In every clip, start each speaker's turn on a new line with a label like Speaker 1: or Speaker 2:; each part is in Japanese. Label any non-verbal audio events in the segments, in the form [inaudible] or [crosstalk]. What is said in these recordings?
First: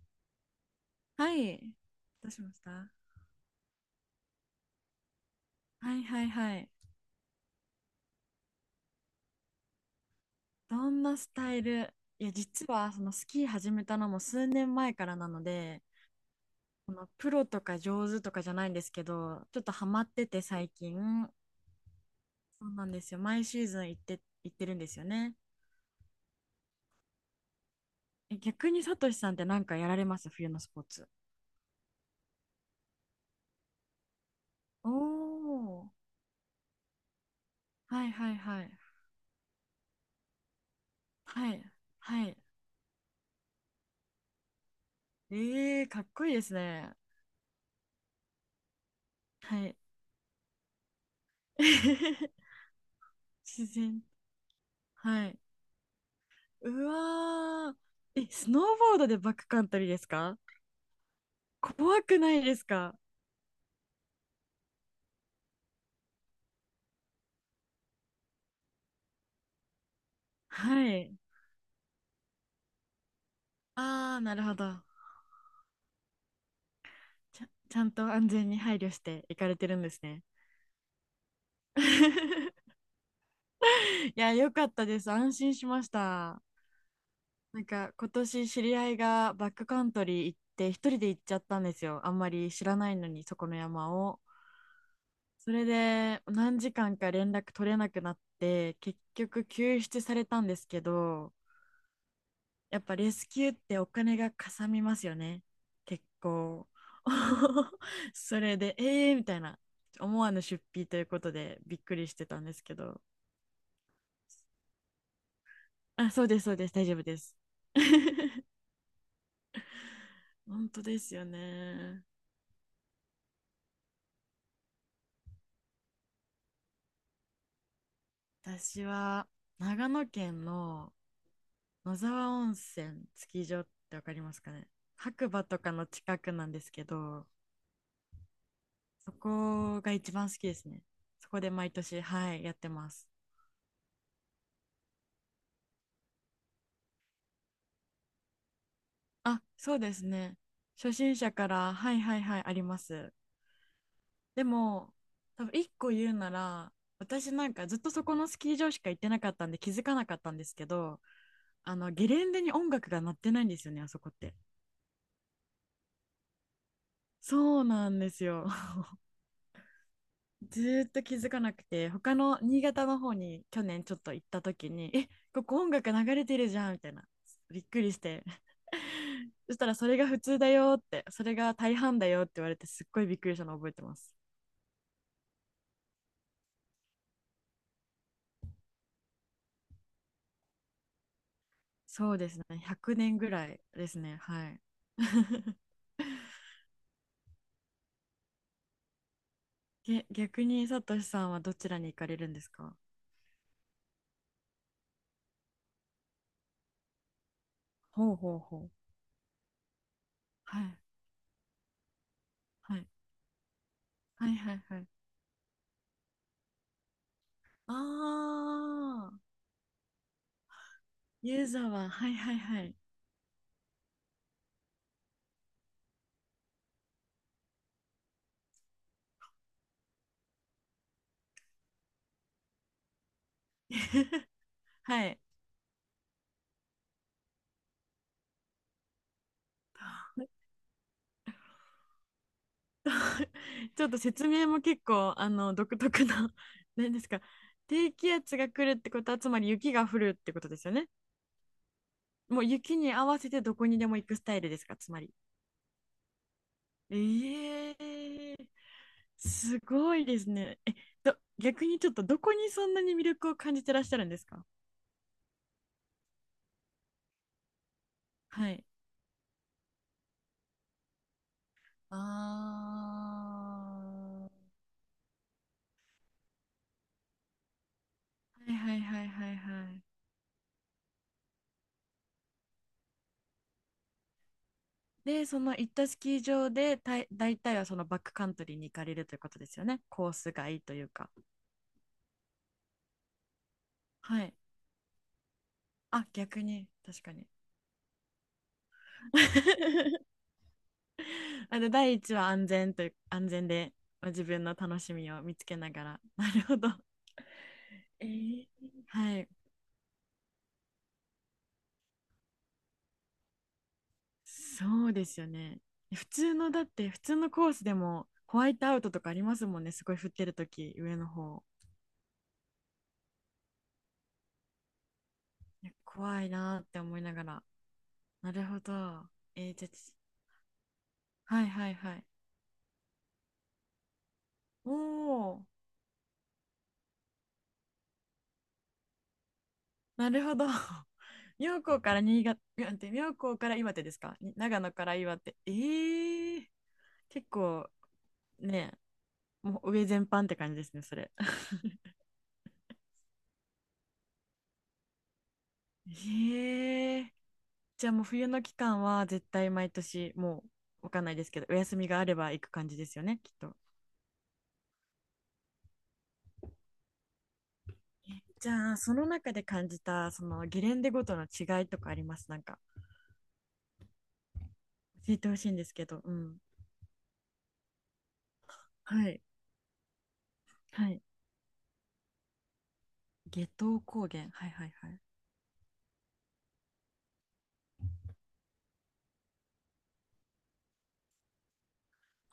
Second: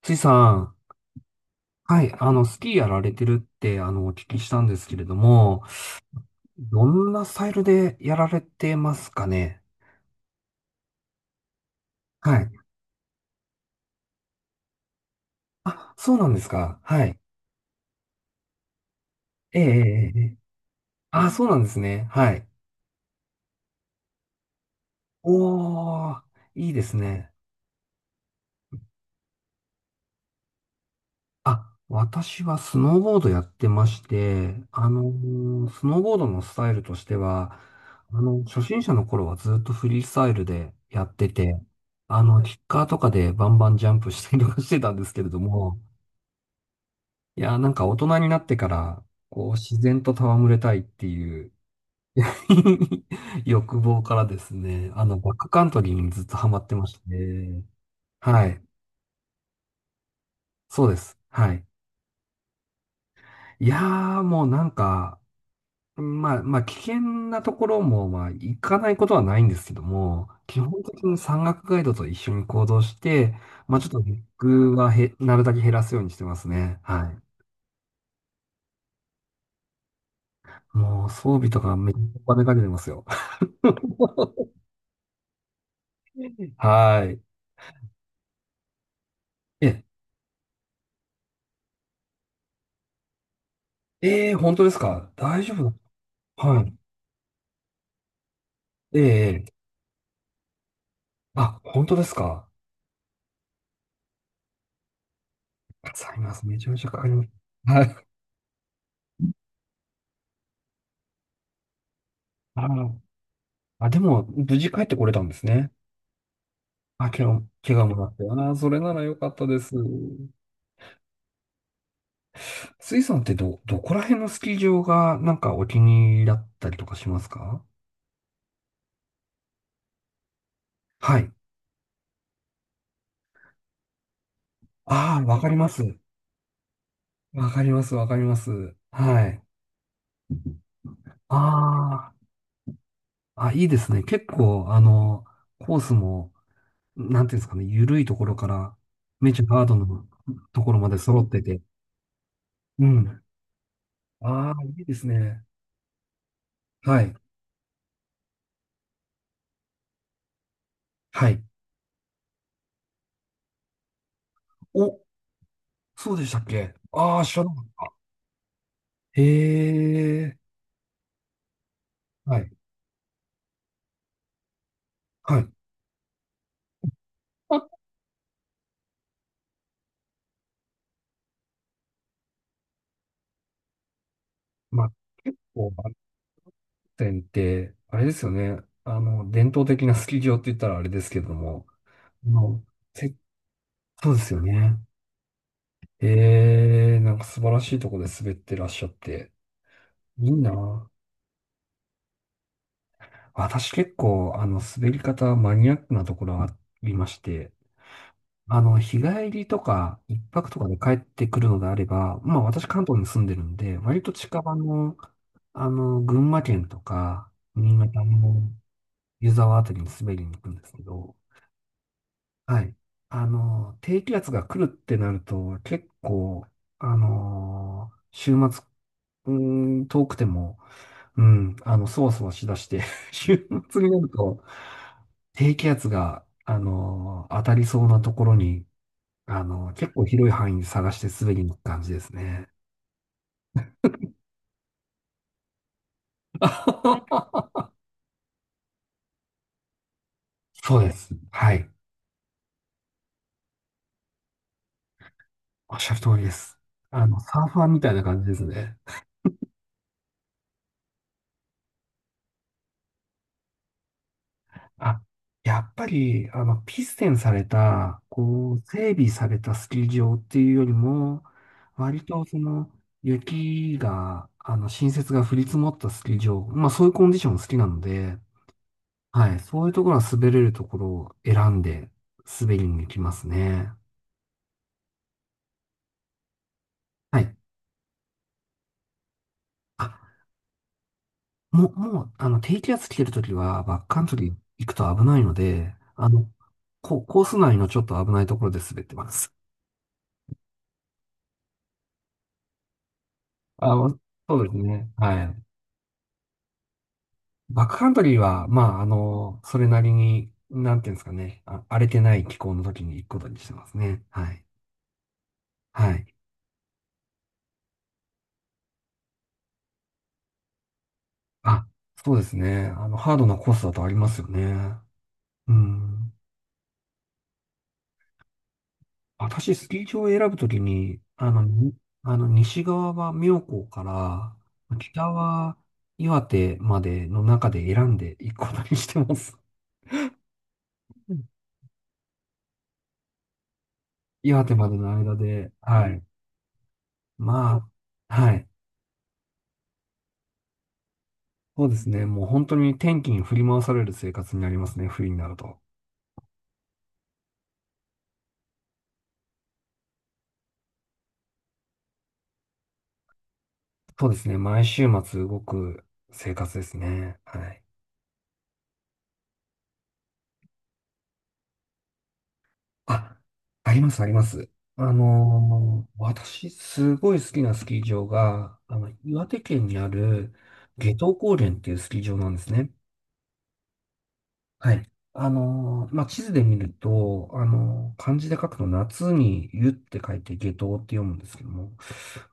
Speaker 1: ちいさん、
Speaker 2: はい。
Speaker 1: はい、
Speaker 2: どうしま
Speaker 1: ス
Speaker 2: した。
Speaker 1: キーや
Speaker 2: は
Speaker 1: られてるって、お聞きしたんですけれども、
Speaker 2: いはいはい。
Speaker 1: どんなスタイルでやられてますかね？
Speaker 2: どんなスタイル。いや、
Speaker 1: はい。
Speaker 2: 実はそのスキー始めたのも数年前からなので、
Speaker 1: あ、そうなんですか。
Speaker 2: こ
Speaker 1: は
Speaker 2: の
Speaker 1: い。
Speaker 2: プロとか上手とかじゃないんですけど、ち
Speaker 1: え
Speaker 2: ょっ
Speaker 1: え、
Speaker 2: とハマっ
Speaker 1: ええ、え
Speaker 2: て
Speaker 1: え。
Speaker 2: て最近。
Speaker 1: あ、そうなんですね。はい。
Speaker 2: そうなんですよ。毎シーズン行ってるんですよね。
Speaker 1: おー、いいですね。
Speaker 2: え、逆にサトシさんって何かやられます、冬のスポーツ。
Speaker 1: あ、私はスノーボードやってまして、あ
Speaker 2: お
Speaker 1: の、ス
Speaker 2: ー。
Speaker 1: ノーボードのスタイルとしては、
Speaker 2: はい
Speaker 1: あ
Speaker 2: はい
Speaker 1: の、初
Speaker 2: はい。
Speaker 1: 心者の頃はずっとフリースタイルでやって
Speaker 2: は
Speaker 1: て、
Speaker 2: い。
Speaker 1: あ
Speaker 2: はい。
Speaker 1: の、キッカーとかでバンバンジャンプしたりとかしてたんですけれども、
Speaker 2: えー、かっこいいですね。
Speaker 1: いや、なんか大人になってから、こう、
Speaker 2: は
Speaker 1: 自
Speaker 2: い。
Speaker 1: 然と戯れたいっていう [laughs]
Speaker 2: [laughs] 自
Speaker 1: 欲望
Speaker 2: 然。
Speaker 1: からですね、あの、
Speaker 2: は
Speaker 1: バッ
Speaker 2: い。
Speaker 1: クカントリーにずっとハマって
Speaker 2: う
Speaker 1: まして、
Speaker 2: わー。え、
Speaker 1: は
Speaker 2: スノ
Speaker 1: い、
Speaker 2: ーボードでバックカントリーですか。
Speaker 1: そうです。はい。
Speaker 2: 怖くないですか。
Speaker 1: いやー、もうなんか、まあ、危険なところも、まあ、行かないことはないんですけども、基本
Speaker 2: は
Speaker 1: 的
Speaker 2: い。
Speaker 1: に山岳ガイドと一緒に行動して、まあ、ちょっと
Speaker 2: あ
Speaker 1: リ
Speaker 2: あ、
Speaker 1: ス
Speaker 2: なるほ
Speaker 1: ク
Speaker 2: ど。
Speaker 1: はなるだけ減らすようにしてますね。は
Speaker 2: ちゃんと安全に配慮して行かれてるんですね。
Speaker 1: い。もう、装備とかめっちゃお金かけ
Speaker 2: [laughs]
Speaker 1: てますよ。
Speaker 2: いや、よか
Speaker 1: [laughs]
Speaker 2: ったです。安心しました。
Speaker 1: はい。
Speaker 2: なんか、今年知り合いがバックカ
Speaker 1: え、
Speaker 2: ントリー行って、一人で行っちゃったんですよ。あんまり知らないのに、そこの山を。
Speaker 1: えー、本当ですか？大
Speaker 2: そ
Speaker 1: 丈
Speaker 2: れ
Speaker 1: 夫？
Speaker 2: で、何
Speaker 1: は
Speaker 2: 時
Speaker 1: い。
Speaker 2: 間か連絡取れなくなって、結
Speaker 1: え
Speaker 2: 局
Speaker 1: え、
Speaker 2: 救出されたんですけど、
Speaker 1: あ、本当ですか？
Speaker 2: やっぱレスキューってお金がかさみますよね。
Speaker 1: か
Speaker 2: 結
Speaker 1: かります。めち
Speaker 2: 構。
Speaker 1: ゃめちゃかかります。
Speaker 2: [laughs]
Speaker 1: はい。
Speaker 2: それで、えーみたいな、思わぬ出費ということでびっくりしてたんです
Speaker 1: あ
Speaker 2: け
Speaker 1: ー、
Speaker 2: ど。
Speaker 1: あでも、無事帰ってこれたんですね。
Speaker 2: あ、そうです、そうです、大丈夫
Speaker 1: あ、
Speaker 2: です。
Speaker 1: 怪我もなったよ
Speaker 2: [laughs]
Speaker 1: な。それなら良かったです。
Speaker 2: 本当ですよね。
Speaker 1: スイさんってどこら辺のスキー場がなんかお気に入りだったりとかしますか？
Speaker 2: 私は長野県の
Speaker 1: はい。
Speaker 2: 野沢温泉スキー場ってわかりますかね。
Speaker 1: ああ、
Speaker 2: 白
Speaker 1: わ
Speaker 2: 馬
Speaker 1: かり
Speaker 2: と
Speaker 1: ま
Speaker 2: かの
Speaker 1: す。
Speaker 2: 近くなんですけど、
Speaker 1: わかります、わかります。
Speaker 2: そ
Speaker 1: はい。
Speaker 2: こが一番好きですね。そこで毎年、
Speaker 1: あ
Speaker 2: はい、やってます。
Speaker 1: あ、あ、いいですね。結構、あの、コースも、なんていうんですかね、緩いところから、めち
Speaker 2: あ、
Speaker 1: ゃハー
Speaker 2: そ
Speaker 1: ド
Speaker 2: うです
Speaker 1: の
Speaker 2: ね。
Speaker 1: ところま
Speaker 2: 初
Speaker 1: で
Speaker 2: 心
Speaker 1: 揃っ
Speaker 2: 者
Speaker 1: て
Speaker 2: か
Speaker 1: て。
Speaker 2: ら、はいはいはい、ありま
Speaker 1: う
Speaker 2: す。
Speaker 1: ん。
Speaker 2: で
Speaker 1: ああ、いい
Speaker 2: も、
Speaker 1: ですね。
Speaker 2: 多分一個言うなら、
Speaker 1: はい。
Speaker 2: 私なんかずっとそこのスキー場しか行ってなかったんで気づかなかったんですけど、
Speaker 1: はい。
Speaker 2: あの、ゲレンデに音楽が鳴ってないんですよね、あそこって。
Speaker 1: お、そうでしたっけ？ああー、知らなか
Speaker 2: そう
Speaker 1: っ
Speaker 2: なんですよ。[laughs]
Speaker 1: た。へえ。
Speaker 2: ずーっと気づかなくて、他
Speaker 1: は
Speaker 2: の
Speaker 1: い
Speaker 2: 新潟の方に去年ちょっと行った時に、え、
Speaker 1: は
Speaker 2: こ
Speaker 1: い。
Speaker 2: こ音楽流れてるじゃん、みたいな。びっく
Speaker 1: [laughs]
Speaker 2: りして。[laughs] そしたらそれが普通だよって、それが大半だよって言われて、すっごいびっくりしたのを覚えてます。
Speaker 1: まあ、結構、バンテンって、あれですよね。あの、伝統的なスキー場って言ったらあれですけども、
Speaker 2: そう
Speaker 1: あ
Speaker 2: ですね。
Speaker 1: の、
Speaker 2: 100
Speaker 1: せ
Speaker 2: 年ぐらいです
Speaker 1: そう
Speaker 2: ね。
Speaker 1: ですよ
Speaker 2: はい。
Speaker 1: ね。
Speaker 2: [laughs]
Speaker 1: ええ、なんか素晴らしいとこで滑ってらっしゃって、
Speaker 2: げ
Speaker 1: いい
Speaker 2: 逆にサ
Speaker 1: な。
Speaker 2: トシさんはどちらに行かれるんですか。
Speaker 1: 私結構、あの、滑り方マニアックなところがありまして、
Speaker 2: ほうほうほ
Speaker 1: あ
Speaker 2: う。
Speaker 1: の、日帰りとか、一泊
Speaker 2: は
Speaker 1: とかで
Speaker 2: い。
Speaker 1: 帰ってくるのであれば、まあ私
Speaker 2: は
Speaker 1: 関
Speaker 2: い。
Speaker 1: 東に住んでるんで、割と
Speaker 2: はい
Speaker 1: 近
Speaker 2: は
Speaker 1: 場
Speaker 2: いはい。
Speaker 1: の、あの、群馬県とか、新
Speaker 2: あ
Speaker 1: 潟の
Speaker 2: あ、
Speaker 1: 湯沢あたりに滑りに行くんですけど、
Speaker 2: ユーザーは、はいはいは
Speaker 1: は
Speaker 2: い。
Speaker 1: い。あの、低気圧が来るってなると、結構、あの、週末、うーん、遠くても、うん、あの、そわそわしだして [laughs] 週末になる
Speaker 2: [laughs]
Speaker 1: と、
Speaker 2: はい。
Speaker 1: 低気圧が、あの、当たりそうなところに、あの、結構広い範囲に探して滑りに行く感じですね。
Speaker 2: ちょっと説明も結構、あの、独特な、[laughs] 何ですか。
Speaker 1: [laughs]
Speaker 2: 低気圧が来るってことは、つまり雪が降るってことですよ
Speaker 1: そう
Speaker 2: ね。
Speaker 1: です。はい。
Speaker 2: もう雪に合わせてどこにでも行くスタイルですか、つまり。
Speaker 1: おっしゃる通りです。あの、サーファー
Speaker 2: え
Speaker 1: みたいな感じで
Speaker 2: え、
Speaker 1: すね。
Speaker 2: すごいですね。え、逆にちょっとどこにそんなに魅力を感じてらっしゃるんですか。
Speaker 1: あ、やっぱり、あの、ピステンされた、
Speaker 2: は
Speaker 1: こう、
Speaker 2: い。
Speaker 1: 整備されたスキー場っていうよりも、
Speaker 2: あ、
Speaker 1: 割とその、雪が、あの、新雪が降り積もったスキー場、まあそういうコンディション好きなので、
Speaker 2: はいはいはいは
Speaker 1: は
Speaker 2: い
Speaker 1: い、そうい
Speaker 2: は
Speaker 1: う
Speaker 2: い。
Speaker 1: ところは滑れるところを選んで滑りに行きますね。
Speaker 2: で、その行ったスキー場でたい、
Speaker 1: はい。
Speaker 2: 大体はそのバックカントリーに行かれるということですよね。
Speaker 1: あ、
Speaker 2: コース外というか。
Speaker 1: もう、あの、低気圧来てるときは、バックカント
Speaker 2: は
Speaker 1: リ
Speaker 2: い。
Speaker 1: ー行くと危ないので、
Speaker 2: あ、
Speaker 1: あの、
Speaker 2: 逆に、確か
Speaker 1: コー
Speaker 2: に。
Speaker 1: ス内のちょっと危ないところで滑ってます。
Speaker 2: [laughs] あの、第一は安全という、安全で、
Speaker 1: あ、
Speaker 2: まあ自
Speaker 1: そう
Speaker 2: 分
Speaker 1: で
Speaker 2: の
Speaker 1: す
Speaker 2: 楽
Speaker 1: ね。
Speaker 2: しみを
Speaker 1: は
Speaker 2: 見
Speaker 1: い。
Speaker 2: つけながら。なるほど。
Speaker 1: バックカント
Speaker 2: え
Speaker 1: リー
Speaker 2: ー、
Speaker 1: は、まあ、あ
Speaker 2: はい。
Speaker 1: の、それなりに、なんていうんですかね、あ、荒れてない気候の時に行くことにしてますね。はい。
Speaker 2: そうですよね。
Speaker 1: はい。
Speaker 2: 普通のだって普通のコースでもホワイトアウトとかありますもんね。すごい降ってるとき上の方。
Speaker 1: あ、そうですね。あの、ハードなコースだとありますよね。う
Speaker 2: いや
Speaker 1: ん。
Speaker 2: 怖いなーって思いながら。なるほど。え
Speaker 1: 私、
Speaker 2: ー、じ
Speaker 1: ス
Speaker 2: ゃあ
Speaker 1: キー
Speaker 2: ち、
Speaker 1: 場を選ぶときに、
Speaker 2: はいはいはい。
Speaker 1: あの、西側は妙高か
Speaker 2: お
Speaker 1: ら、北
Speaker 2: お、
Speaker 1: は岩手までの中で選んでいくことにしてます。
Speaker 2: なるほど。[laughs]
Speaker 1: うん、
Speaker 2: 妙高から新潟、妙高から岩手ですかに、
Speaker 1: 岩手
Speaker 2: 長
Speaker 1: ま
Speaker 2: 野
Speaker 1: で
Speaker 2: か
Speaker 1: の
Speaker 2: ら
Speaker 1: 間
Speaker 2: 岩手。え
Speaker 1: で、はい。
Speaker 2: ー、結
Speaker 1: ま
Speaker 2: 構
Speaker 1: あ、はい。
Speaker 2: ね、もう上全般って感じですね、それ。[laughs]
Speaker 1: そうですね。もう本当に天気に振り回される生活になりますね。冬になると。
Speaker 2: ええ、じゃあもう冬の期間は絶対毎年も、うわかんないですけど、お休みがあれば行く感じですよね、きっと。
Speaker 1: そうですね。毎週末動く生活ですね。はい。
Speaker 2: じゃあその中で感じたそのゲレンデごとの違いとかあります、なんか
Speaker 1: あ、あります、あります。あ
Speaker 2: 教えてほしいんですけ
Speaker 1: のー
Speaker 2: ど。うん。
Speaker 1: 私、すごい好きなスキー場が、あの、
Speaker 2: はい
Speaker 1: 岩手県にある
Speaker 2: は
Speaker 1: 夏
Speaker 2: い。
Speaker 1: 油高原っていうスキー場なんですね。
Speaker 2: 夏油高原、はいはい
Speaker 1: は
Speaker 2: は
Speaker 1: い。
Speaker 2: い。
Speaker 1: あのーまあ、地図で見ると、あのー漢字で書くと夏に湯って書いて夏油って読むんですけども、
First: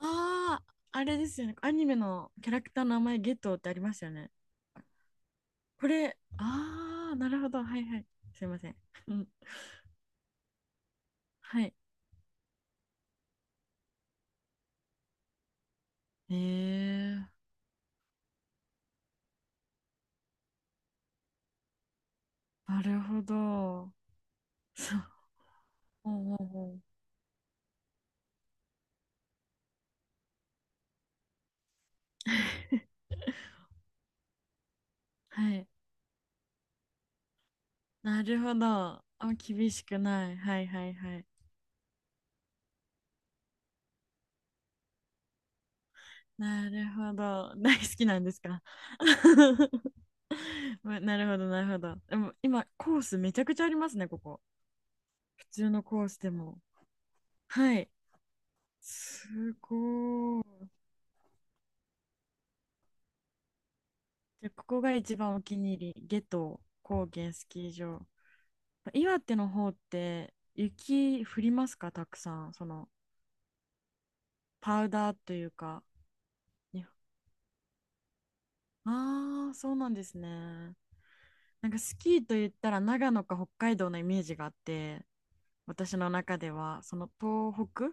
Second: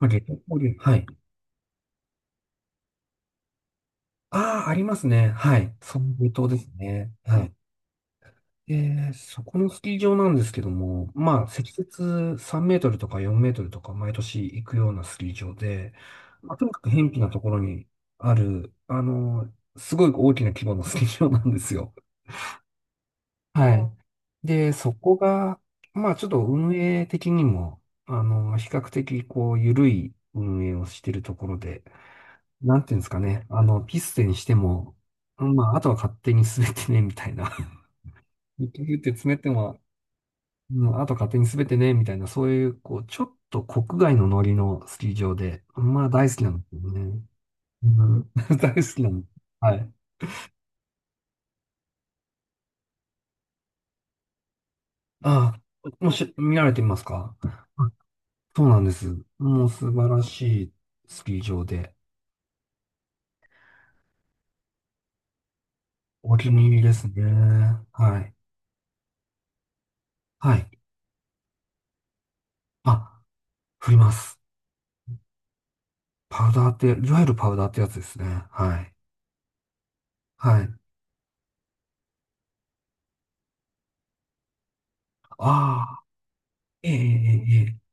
Speaker 1: まあ、夏油高
Speaker 2: あ、
Speaker 1: 原、は
Speaker 2: あ
Speaker 1: い。
Speaker 2: れですよね、アニメのキャラクターの名前、ゲトウってありましたよね。
Speaker 1: ああ、ありますね。はい。
Speaker 2: こ
Speaker 1: そう
Speaker 2: れ、
Speaker 1: いう、島です
Speaker 2: あ
Speaker 1: ね。
Speaker 2: あ、なる
Speaker 1: は
Speaker 2: ほ
Speaker 1: い。
Speaker 2: ど、はいはい、すいません。
Speaker 1: で、
Speaker 2: うん、
Speaker 1: そこのスキー場なんですけども、まあ、
Speaker 2: は
Speaker 1: 積
Speaker 2: い。
Speaker 1: 雪3メートルとか4メートルとか毎年行くようなスキー場で、
Speaker 2: え
Speaker 1: まあ、とにかく偏僻
Speaker 2: ー、
Speaker 1: なところにある、あの、すごい大きな規模のスキー場なんですよ。
Speaker 2: なるほ
Speaker 1: は
Speaker 2: ど。
Speaker 1: い。で、そ
Speaker 2: そ
Speaker 1: こ
Speaker 2: う。
Speaker 1: が、ま
Speaker 2: お
Speaker 1: あ、ちょっ
Speaker 2: う
Speaker 1: と
Speaker 2: おうお
Speaker 1: 運
Speaker 2: う、
Speaker 1: 営的にも、あの、比較的、こう、緩い運営をしているところで、なんていうんですかね。あの、ピステにしても、う
Speaker 2: は
Speaker 1: ん、
Speaker 2: い。
Speaker 1: まあ、あとは勝手に滑ってね、みたいな。[laughs]
Speaker 2: なるほど。
Speaker 1: 結局っ
Speaker 2: あ、
Speaker 1: て詰めて
Speaker 2: 厳
Speaker 1: も、
Speaker 2: しくない。はい
Speaker 1: う
Speaker 2: はい
Speaker 1: ん、あと
Speaker 2: は
Speaker 1: は
Speaker 2: い。
Speaker 1: 勝手に滑ってね、みたいな、そういう、こう、ちょっと国外のノリのスキー場で、まあ、大好きなんで
Speaker 2: な
Speaker 1: すよ
Speaker 2: るほ
Speaker 1: ね。
Speaker 2: ど。大好
Speaker 1: う
Speaker 2: きなん
Speaker 1: ん、
Speaker 2: です
Speaker 1: [laughs]
Speaker 2: か。
Speaker 1: 大好きなの。
Speaker 2: [laughs]
Speaker 1: はい。
Speaker 2: ま、なるほどなるほど。でも今、コースめちゃくちゃありますね、ここ。普
Speaker 1: あ
Speaker 2: 通の
Speaker 1: あ、
Speaker 2: コー
Speaker 1: も
Speaker 2: スで
Speaker 1: し、見
Speaker 2: も。
Speaker 1: られてみますか？
Speaker 2: はい。
Speaker 1: あ、そうなんです。
Speaker 2: す
Speaker 1: もう素晴ら
Speaker 2: ごい。
Speaker 1: しいスキー場で、
Speaker 2: でここが一番お気に入り。夏
Speaker 1: お気
Speaker 2: 油
Speaker 1: に入りです
Speaker 2: 高
Speaker 1: ね。
Speaker 2: 原スキー場。
Speaker 1: はい。
Speaker 2: 岩手の方って
Speaker 1: はい。
Speaker 2: 雪降りますか、たくさん。その、
Speaker 1: あ、振ります。
Speaker 2: パウダーというか。
Speaker 1: パウダーって、いわゆるパウダーってやつですね。はい。
Speaker 2: ああー、そうなんです
Speaker 1: はい。
Speaker 2: ね。なんかスキーと言ったら長野か北海道のイメージがあって、私
Speaker 1: ああ、
Speaker 2: の中では
Speaker 1: ええ、
Speaker 2: そ
Speaker 1: え
Speaker 2: の
Speaker 1: え、え
Speaker 2: 東
Speaker 1: え。
Speaker 2: 北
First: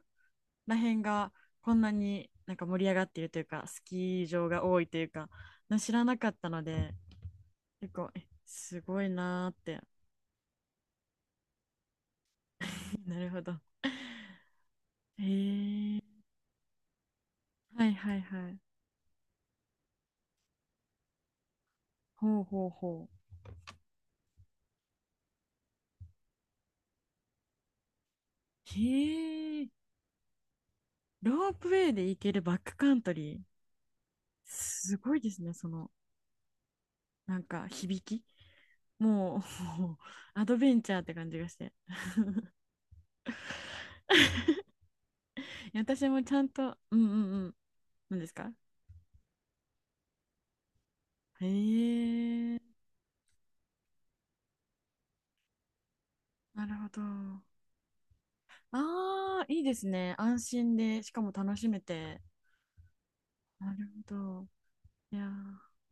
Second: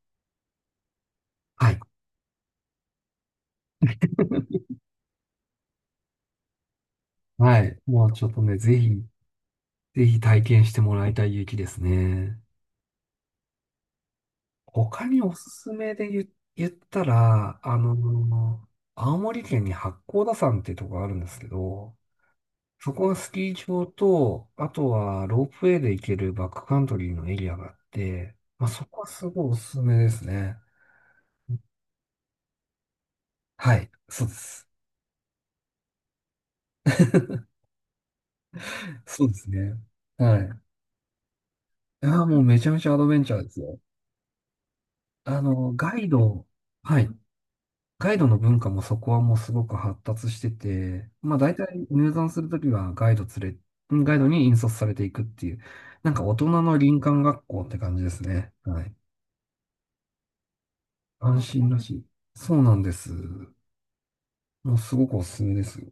Speaker 2: ら辺が
Speaker 1: は
Speaker 2: こ
Speaker 1: い。
Speaker 2: んなになんか盛り上がっているというか、スキー場が
Speaker 1: [laughs]
Speaker 2: 多いというか、知らなかったので、
Speaker 1: はい。
Speaker 2: 結
Speaker 1: も
Speaker 2: 構、
Speaker 1: うち
Speaker 2: え、
Speaker 1: ょっとね、
Speaker 2: すごいなーって。
Speaker 1: ぜひ体験してもらいたい雪ですね。
Speaker 2: [laughs] なるほど。 [laughs]
Speaker 1: 他に
Speaker 2: へ
Speaker 1: おすすめ
Speaker 2: え、
Speaker 1: で言ったら、あ
Speaker 2: はいはいはい、
Speaker 1: の、青森県に八甲田山っていうところがあるんですけど、
Speaker 2: ほうほう
Speaker 1: そこ
Speaker 2: ほ
Speaker 1: はス
Speaker 2: う、
Speaker 1: キー場と、あとはロープウェイで行けるバックカントリーのエリアがあって、まあ、
Speaker 2: へ
Speaker 1: そこはすごいお
Speaker 2: え。
Speaker 1: すすめですね。
Speaker 2: ロープウェイで行けるバックカントリー。
Speaker 1: はい。そうです。
Speaker 2: すごいですね、その、なんか響き、
Speaker 1: そうで
Speaker 2: も
Speaker 1: す
Speaker 2: う
Speaker 1: ね。
Speaker 2: [laughs]
Speaker 1: は
Speaker 2: ア
Speaker 1: い。
Speaker 2: ドベンチャーって感じがして。
Speaker 1: いやー、もうめちゃめちゃアドベンチャーですよ。あの、ガ
Speaker 2: 私
Speaker 1: イ
Speaker 2: もちゃ
Speaker 1: ド、
Speaker 2: んと、う
Speaker 1: は
Speaker 2: んう
Speaker 1: い。
Speaker 2: んうん。
Speaker 1: ガイ
Speaker 2: 何で
Speaker 1: ド
Speaker 2: す
Speaker 1: の
Speaker 2: か。
Speaker 1: 文化もそこはもうすごく発達してて、まあ
Speaker 2: へ
Speaker 1: 大体入山すると
Speaker 2: え、
Speaker 1: きはガイドに引率されていくっていう、なんか大人
Speaker 2: なる
Speaker 1: の
Speaker 2: ほ
Speaker 1: 林
Speaker 2: ど。
Speaker 1: 間
Speaker 2: あ
Speaker 1: 学校って感じですね。はい。
Speaker 2: あ、いいですね。安心で、しかも
Speaker 1: 安
Speaker 2: 楽し
Speaker 1: 心ら
Speaker 2: め
Speaker 1: しい。
Speaker 2: て。
Speaker 1: そうなんです。
Speaker 2: なるほど。
Speaker 1: もうすご
Speaker 2: い
Speaker 1: くお
Speaker 2: や
Speaker 1: すすめで
Speaker 2: ー、
Speaker 1: すよ。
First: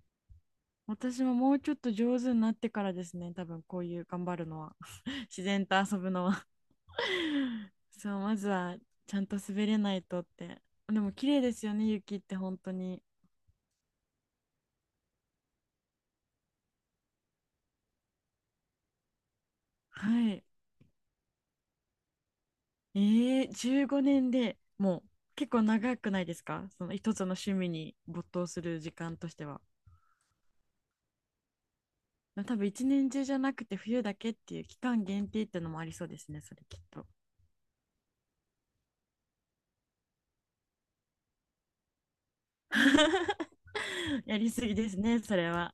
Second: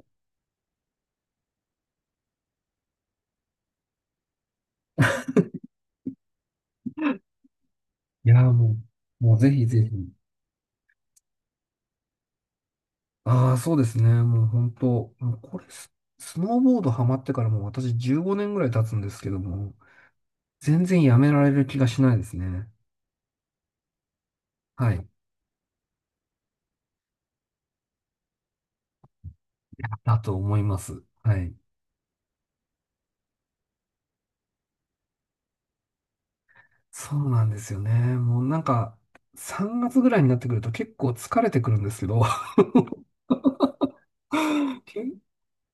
Speaker 2: 私ももうちょっと上手になってからですね。多分こういう頑張るのは。[laughs] 自然と遊ぶのは [laughs] そう、
Speaker 1: い
Speaker 2: ま
Speaker 1: や
Speaker 2: ず
Speaker 1: ー、
Speaker 2: は
Speaker 1: も
Speaker 2: ちゃ
Speaker 1: う、
Speaker 2: ん
Speaker 1: も
Speaker 2: と
Speaker 1: うぜひ
Speaker 2: 滑れ
Speaker 1: ぜ
Speaker 2: ない
Speaker 1: ひ。
Speaker 2: とって。でも綺麗ですよね、雪って本当に。
Speaker 1: ああ、そうですね。もう本当、もうこれス、スノーボードハマってからもう私15年ぐらい経つんですけども、
Speaker 2: はい。
Speaker 1: 全然やめられる気がしないですね。
Speaker 2: ええ、15年で
Speaker 1: は
Speaker 2: もう
Speaker 1: い。
Speaker 2: 結構長くないですか、その一つの趣味に没頭する時間としては。
Speaker 1: だと思います。はい。
Speaker 2: 多分一年中じゃなくて冬だけっていう期間限定ってのもありそうですね、それきっと。
Speaker 1: そうなんですよね。もうなんか、3月ぐらいになってくると結構疲れてくるんですけど、
Speaker 2: [laughs] やりすぎ
Speaker 1: [laughs]
Speaker 2: です
Speaker 1: け
Speaker 2: ね、それは。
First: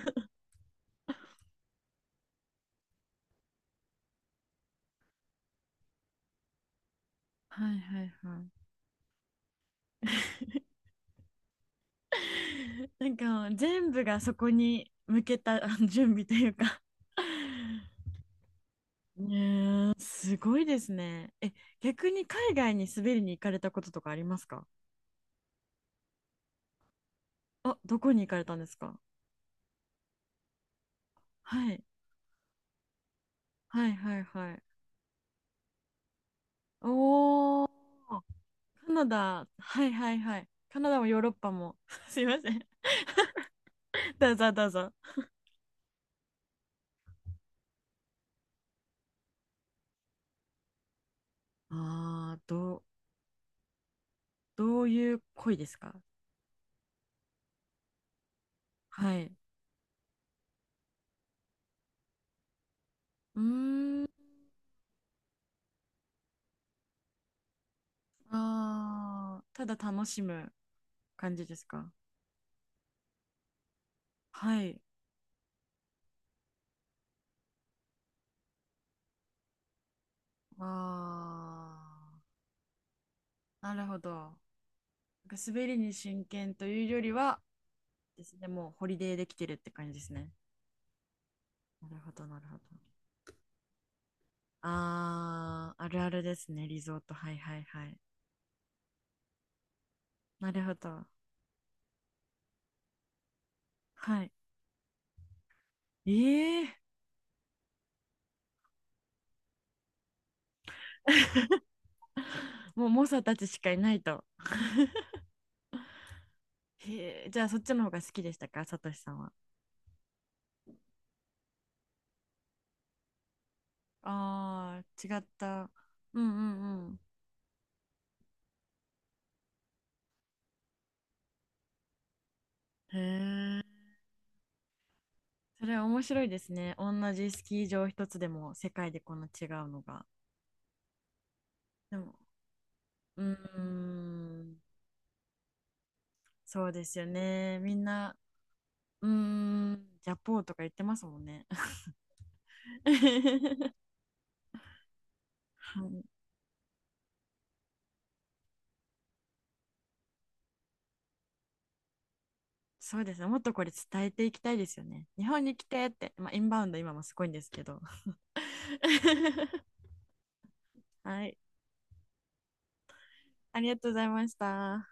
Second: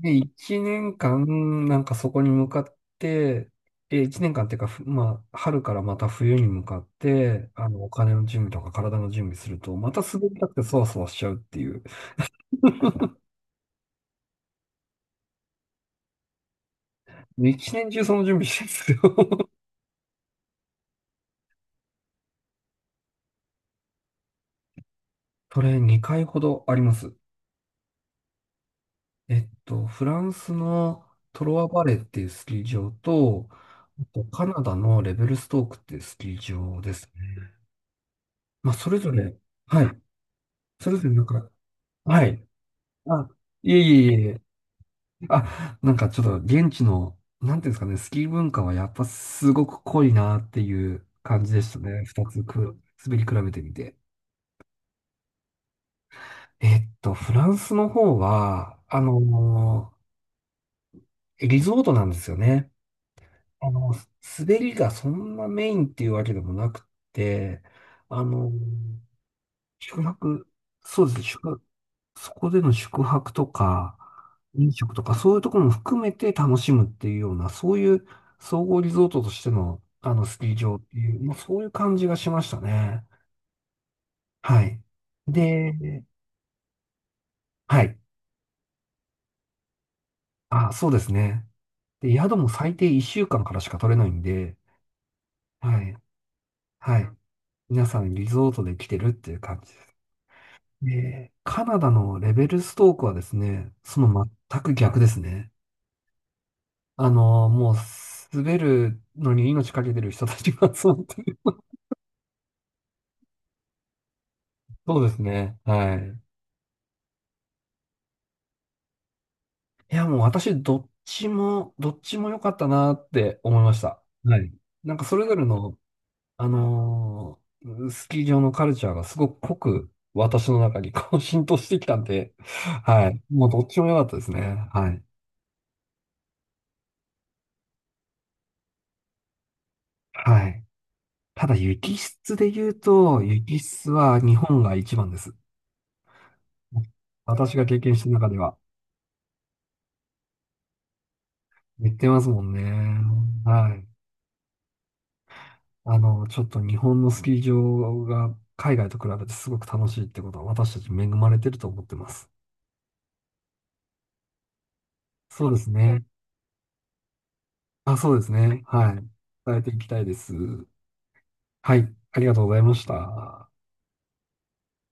Speaker 1: ね いちねんかん、1年間なんかそこに向かって、え、1年間っていうか、ふまあ、春からまた冬に向かって、あ
Speaker 2: はい
Speaker 1: の、お
Speaker 2: はい
Speaker 1: 金の
Speaker 2: は
Speaker 1: 準備
Speaker 2: い。
Speaker 1: とか体の準備すると、また滑りたくてそわそわしちゃうっていう。
Speaker 2: なんか全部がそこに向けたあの [laughs] 準備というか。
Speaker 1: 一年中その準備してるんですよ。
Speaker 2: ねえ、すごいですね。え、逆に海外に滑りに行かれたこととかありますか。
Speaker 1: [laughs] それ2回ほどあります。
Speaker 2: あ、どこに行かれたんですか。
Speaker 1: えっと、フランスのトロワ
Speaker 2: はい、
Speaker 1: バレーっていうスキー場と、
Speaker 2: はい
Speaker 1: あ
Speaker 2: は
Speaker 1: と
Speaker 2: い
Speaker 1: カ
Speaker 2: は
Speaker 1: ナ
Speaker 2: い。
Speaker 1: ダのレベルストークっていうスキー場ですね。
Speaker 2: おー、
Speaker 1: まあ、そ
Speaker 2: カ
Speaker 1: れ
Speaker 2: ナ
Speaker 1: ぞれ、
Speaker 2: ダ、
Speaker 1: は
Speaker 2: はい
Speaker 1: い。
Speaker 2: はいはい。カ
Speaker 1: そ
Speaker 2: ナ
Speaker 1: れ
Speaker 2: ダ
Speaker 1: ぞ
Speaker 2: も
Speaker 1: れ
Speaker 2: ヨー
Speaker 1: なん
Speaker 2: ロッ
Speaker 1: か、
Speaker 2: パも。[laughs] す
Speaker 1: は
Speaker 2: いま
Speaker 1: い。
Speaker 2: せん。
Speaker 1: あ、いえい
Speaker 2: [laughs]
Speaker 1: えい
Speaker 2: どう
Speaker 1: え。
Speaker 2: ぞどうぞ。
Speaker 1: あ、なんかちょっと現地の、なんていうんですかね、スキー文化はやっぱすごく濃いなっていう感じでしたね。二
Speaker 2: ああ、
Speaker 1: つ
Speaker 2: ど
Speaker 1: く、
Speaker 2: う、
Speaker 1: 滑り比べてみて。
Speaker 2: どういう恋ですか。
Speaker 1: えっと、フランスの方は、あ
Speaker 2: はい。
Speaker 1: のーリゾートなんですよね。
Speaker 2: うー
Speaker 1: あの、
Speaker 2: ん。
Speaker 1: 滑りがそんなメインっていうわけでもなくて、あの、
Speaker 2: ああ、ただ
Speaker 1: 宿
Speaker 2: 楽し
Speaker 1: 泊、
Speaker 2: む
Speaker 1: そうですね、
Speaker 2: 感じですか。
Speaker 1: そこでの宿泊とか、
Speaker 2: は
Speaker 1: 飲
Speaker 2: い。
Speaker 1: 食とか、そういうところも含めて楽しむっていうような、そういう総合リゾートとしての、あの、スキー場っていう、まあ、そういう
Speaker 2: あ
Speaker 1: 感じがしましたね。
Speaker 2: あ、なるほど。な
Speaker 1: はい。
Speaker 2: んか滑りに
Speaker 1: で、
Speaker 2: 真剣というよりは
Speaker 1: はい。
Speaker 2: ですね、もうホリデーできてるって感じですね。
Speaker 1: あ、そうですね。
Speaker 2: なるほ
Speaker 1: で、
Speaker 2: ど、
Speaker 1: 宿
Speaker 2: なる
Speaker 1: も
Speaker 2: ほど。
Speaker 1: 最低1週間かんからしか取れないんで、
Speaker 2: あ
Speaker 1: は
Speaker 2: あ、あ
Speaker 1: い。
Speaker 2: るあるですね、リゾ
Speaker 1: は
Speaker 2: ー
Speaker 1: い。
Speaker 2: ト。はいはいは
Speaker 1: 皆
Speaker 2: い。
Speaker 1: さんリゾートで来てるっていう感じです。
Speaker 2: なるほど。
Speaker 1: えーカナダのレベルストークはですね、そ
Speaker 2: は
Speaker 1: の
Speaker 2: い。
Speaker 1: 全く逆ですね。
Speaker 2: ええ、
Speaker 1: あの、もう滑るのに命かけてる人たちが集まってる。
Speaker 2: もう猛者たちしかいないと。
Speaker 1: [laughs] そうですね。はい。
Speaker 2: へえ、じゃあそっちの方が好きでしたか、さとしさんは。
Speaker 1: いや、もう私、どっちも良かったなって思いました。はい。
Speaker 2: ああ、
Speaker 1: なんかそ
Speaker 2: 違っ
Speaker 1: れぞれ
Speaker 2: た。
Speaker 1: の、
Speaker 2: うんう
Speaker 1: あ
Speaker 2: んうん。
Speaker 1: のースキー場のカルチャーがすごく濃く私の中にこう浸透してきたんで、
Speaker 2: へ
Speaker 1: はい。もうどっち
Speaker 2: え、
Speaker 1: も良かったですね。はい。
Speaker 2: それは面白いですね。同じスキー場一つでも世界でこんな違うのが。
Speaker 1: はい。ただ雪
Speaker 2: でも、
Speaker 1: 質で言うと、
Speaker 2: うー
Speaker 1: 雪質は日
Speaker 2: ん、
Speaker 1: 本が一番です。
Speaker 2: そうですよ
Speaker 1: 私
Speaker 2: ね。
Speaker 1: が
Speaker 2: み
Speaker 1: 経
Speaker 2: ん
Speaker 1: 験した
Speaker 2: な、
Speaker 1: 中では。
Speaker 2: うーん、ジャポーとか言ってますもんね。
Speaker 1: 言ってますもんね。は
Speaker 2: [laughs]
Speaker 1: い。
Speaker 2: は
Speaker 1: あ
Speaker 2: い。
Speaker 1: の、ちょっと日本のスキー場が海外と比べてすごく楽しいってことは私たち恵まれてると思ってます。
Speaker 2: そうですね。もっとこれ伝えていきたいですよね。日本
Speaker 1: そう
Speaker 2: に
Speaker 1: で
Speaker 2: 来
Speaker 1: す
Speaker 2: てっ
Speaker 1: ね。
Speaker 2: て。まあ、インバウンド今もすごいんですけど。
Speaker 1: あ、そうですね。はい。伝えてい
Speaker 2: [laughs]
Speaker 1: きたいです。
Speaker 2: はい。
Speaker 1: はい。ありがとうございました。
Speaker 2: ありがとうございました。